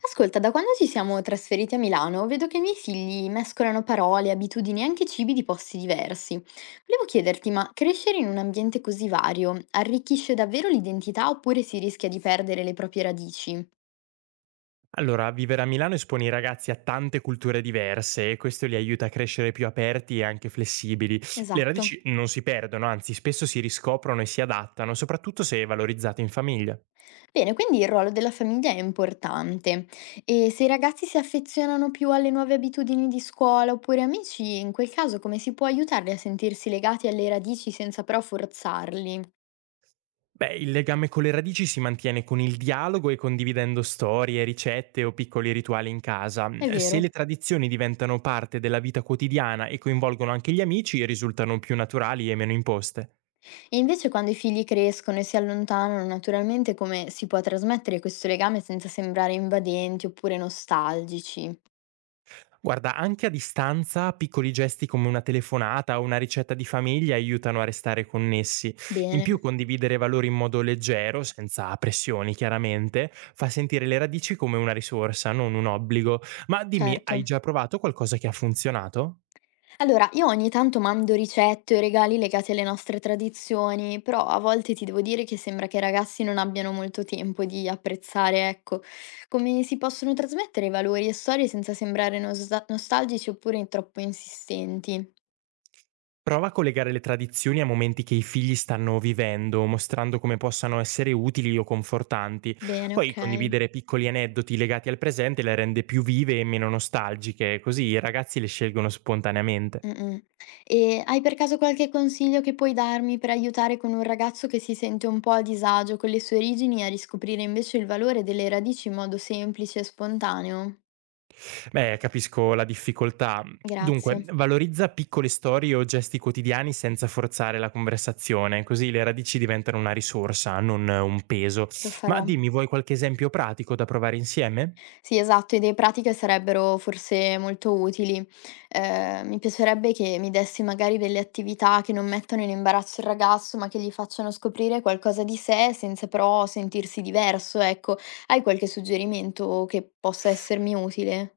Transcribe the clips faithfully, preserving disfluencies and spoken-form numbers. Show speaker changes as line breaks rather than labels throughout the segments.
Ascolta, da quando ci siamo trasferiti a Milano, vedo che i miei figli mescolano parole, abitudini e anche cibi di posti diversi. Volevo chiederti, ma crescere in un ambiente così vario arricchisce davvero l'identità oppure si rischia di perdere le proprie radici?
Allora, vivere a Milano espone i ragazzi a tante culture diverse e questo li aiuta a crescere più aperti e anche flessibili. Le
Esatto.
radici non si perdono, anzi spesso si riscoprono e si adattano, soprattutto se valorizzate in famiglia.
Bene, quindi il ruolo della famiglia è importante. E se i ragazzi si affezionano più alle nuove abitudini di scuola oppure amici, in quel caso come si può aiutarli a sentirsi legati alle radici senza però forzarli?
Beh, il legame con le radici si mantiene con il dialogo e condividendo storie, ricette o piccoli rituali in casa.
È
Se le
vero.
tradizioni diventano parte della vita quotidiana e coinvolgono anche gli amici, risultano più naturali e meno imposte.
E invece quando i figli crescono e si allontanano, naturalmente come si può trasmettere questo legame senza sembrare invadenti oppure nostalgici?
Guarda, anche a distanza, piccoli gesti come una telefonata o una ricetta di famiglia aiutano a restare connessi. In più,
Bene,
condividere valori in modo leggero, senza pressioni chiaramente, fa sentire le radici come una risorsa, non un obbligo. Ma dimmi, hai
certo.
già provato qualcosa che ha funzionato?
Allora, io ogni tanto mando ricette o regali legati alle nostre tradizioni, però a volte ti devo dire che sembra che i ragazzi non abbiano molto tempo di apprezzare, ecco, come si possono trasmettere valori e storie senza sembrare nosa- nostalgici oppure troppo insistenti.
Prova a collegare le tradizioni a momenti che i figli stanno vivendo, mostrando come possano essere utili o confortanti.
Bene,
Poi
ok.
condividere piccoli aneddoti legati al presente le rende più vive e meno nostalgiche, così i ragazzi le scelgono spontaneamente.
Mh-mh. E hai per caso qualche consiglio che puoi darmi per aiutare con un ragazzo che si sente un po' a disagio con le sue origini a riscoprire invece il valore delle radici in modo semplice e spontaneo?
Beh, capisco la difficoltà. Dunque,
Grazie,
valorizza piccole storie o gesti quotidiani senza forzare la conversazione, così le radici diventano una risorsa, non un peso.
lo
Ma
farò.
dimmi, vuoi qualche esempio pratico da provare insieme?
Sì, esatto, idee pratiche sarebbero forse molto utili. Ehm, mi piacerebbe che mi dessi magari delle attività che non mettano in imbarazzo il ragazzo, ma che gli facciano scoprire qualcosa di sé senza però sentirsi diverso, ecco. Hai qualche suggerimento che possa essermi utile?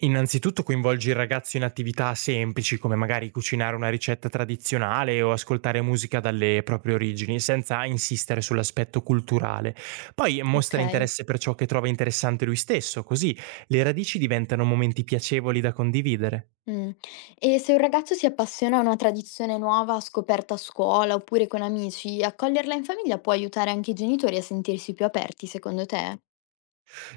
Innanzitutto coinvolgi il ragazzo in attività semplici come magari cucinare una ricetta tradizionale o ascoltare musica dalle proprie origini, senza insistere sull'aspetto culturale. Poi mostra
Okay,
interesse per ciò che trova interessante lui stesso, così le radici diventano momenti piacevoli da condividere.
mh. E se un ragazzo si appassiona a una tradizione nuova scoperta a scuola oppure con amici, accoglierla in famiglia può aiutare anche i genitori a sentirsi più aperti, secondo te?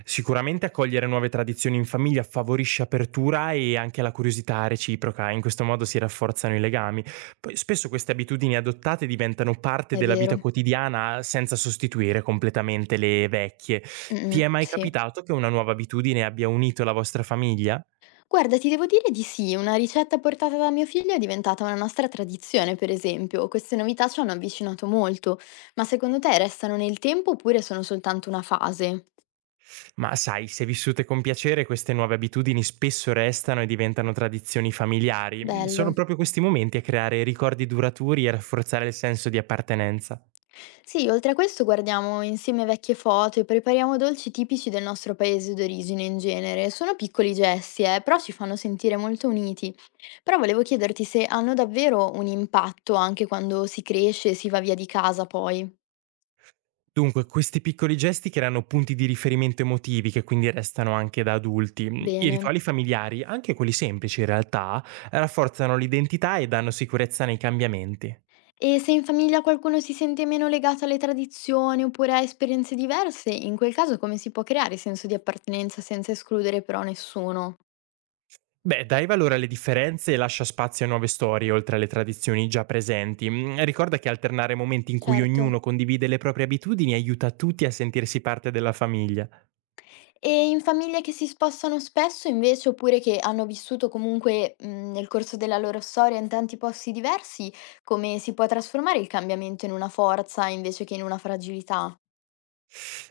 Sicuramente accogliere nuove tradizioni in famiglia favorisce apertura e anche la curiosità reciproca, in questo modo si rafforzano i legami. Poi spesso queste abitudini adottate diventano parte
È
della
vero.
vita quotidiana senza sostituire completamente le vecchie. Ti
Mh-mh,
è mai
sì.
capitato che una nuova abitudine abbia unito la vostra famiglia?
Guarda, ti devo dire di sì, una ricetta portata da mio figlio è diventata una nostra tradizione, per esempio. Queste novità ci hanno avvicinato molto, ma secondo te restano nel tempo oppure sono soltanto una fase?
Ma sai, se vissute con piacere, queste nuove abitudini spesso restano e diventano tradizioni familiari. Sono
Bello.
proprio questi momenti a creare ricordi duraturi e a rafforzare il senso di appartenenza.
Sì, oltre a questo guardiamo insieme vecchie foto e prepariamo dolci tipici del nostro paese d'origine in genere. Sono piccoli gesti, eh, però ci fanno sentire molto uniti. Però volevo chiederti se hanno davvero un impatto anche quando si cresce e si va via di casa poi.
Dunque, questi piccoli gesti creano punti di riferimento emotivi che quindi restano anche da adulti. I
Bene.
rituali familiari, anche quelli semplici in realtà, rafforzano l'identità e danno sicurezza nei cambiamenti.
E se in famiglia qualcuno si sente meno legato alle tradizioni oppure a esperienze diverse, in quel caso come si può creare senso di appartenenza senza escludere però nessuno?
Beh, dai valore alle differenze e lascia spazio a nuove storie oltre alle tradizioni già presenti. Mm, ricorda che alternare momenti in cui
Certo.
ognuno condivide le proprie abitudini aiuta tutti a sentirsi parte della famiglia.
E in famiglie che si spostano spesso invece, oppure che hanno vissuto comunque, mhmm, nel corso della loro storia in tanti posti diversi, come si può trasformare il cambiamento in una forza invece che in una fragilità?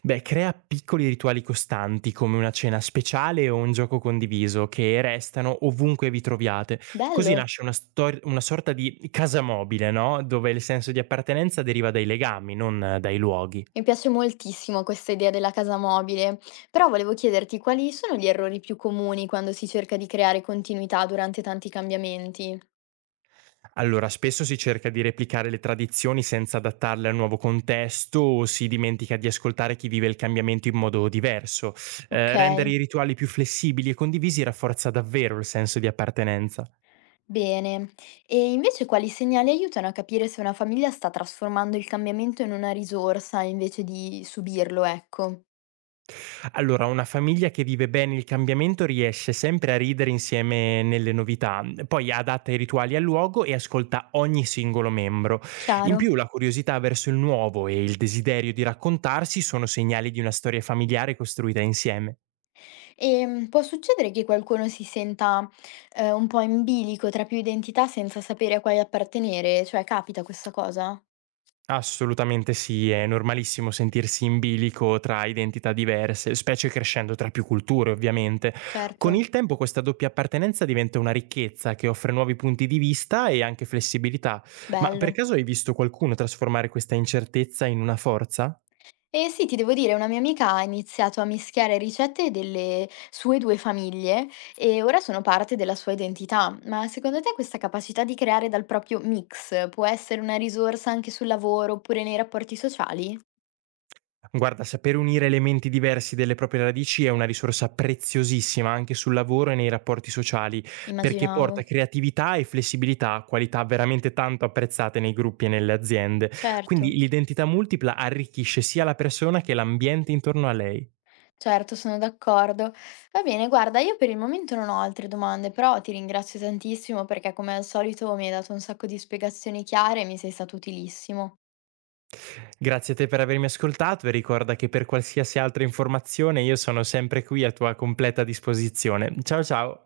Beh, crea piccoli rituali costanti come una cena speciale o un gioco condiviso che restano ovunque vi troviate. Così
Bello,
nasce una, stor- una sorta di casa mobile, no? Dove il senso di appartenenza deriva dai legami, non eh, dai luoghi.
mi piace moltissimo questa idea della casa mobile, però volevo chiederti quali sono gli errori più comuni quando si cerca di creare continuità durante tanti cambiamenti?
Allora, spesso si cerca di replicare le tradizioni senza adattarle al nuovo contesto o si dimentica di ascoltare chi vive il cambiamento in modo diverso. Eh, rendere
Okay.
i rituali più flessibili e condivisi rafforza davvero il senso di appartenenza.
Bene. E invece quali segnali aiutano a capire se una famiglia sta trasformando il cambiamento in una risorsa invece di subirlo, ecco.
Allora, una famiglia che vive bene il cambiamento riesce sempre a ridere insieme nelle novità, poi adatta i rituali al luogo e ascolta ogni singolo membro. In
Chiaro.
più, la curiosità verso il nuovo e il desiderio di raccontarsi sono segnali di una storia familiare costruita insieme.
E mm, può succedere che qualcuno si senta eh, un po' in bilico tra più identità senza sapere a quale appartenere? Cioè, capita questa cosa?
Assolutamente sì, è normalissimo sentirsi in bilico tra identità diverse, specie crescendo tra più culture ovviamente. Con
Certo.
il tempo questa doppia appartenenza diventa una ricchezza che offre nuovi punti di vista e anche flessibilità. Ma per
Bello.
caso hai visto qualcuno trasformare questa incertezza in una forza?
Eh sì, ti devo dire, una mia amica ha iniziato a mischiare ricette delle sue due famiglie e ora sono parte della sua identità. Ma secondo te questa capacità di creare dal proprio mix può essere una risorsa anche sul lavoro oppure nei rapporti sociali?
Guarda, saper unire elementi diversi delle proprie radici è una risorsa preziosissima anche sul lavoro e nei rapporti sociali, perché porta
Immaginavo.
creatività e flessibilità, qualità veramente tanto apprezzate nei gruppi e nelle aziende.
Certo,
Quindi l'identità multipla arricchisce sia la persona che l'ambiente intorno a lei.
certo, sono d'accordo. Va bene, guarda, io per il momento non ho altre domande, però ti ringrazio tantissimo perché come al solito mi hai dato un sacco di spiegazioni chiare e mi sei stato utilissimo.
Grazie a te per avermi ascoltato e ricorda che per qualsiasi altra informazione io sono sempre qui a tua completa disposizione. Ciao ciao!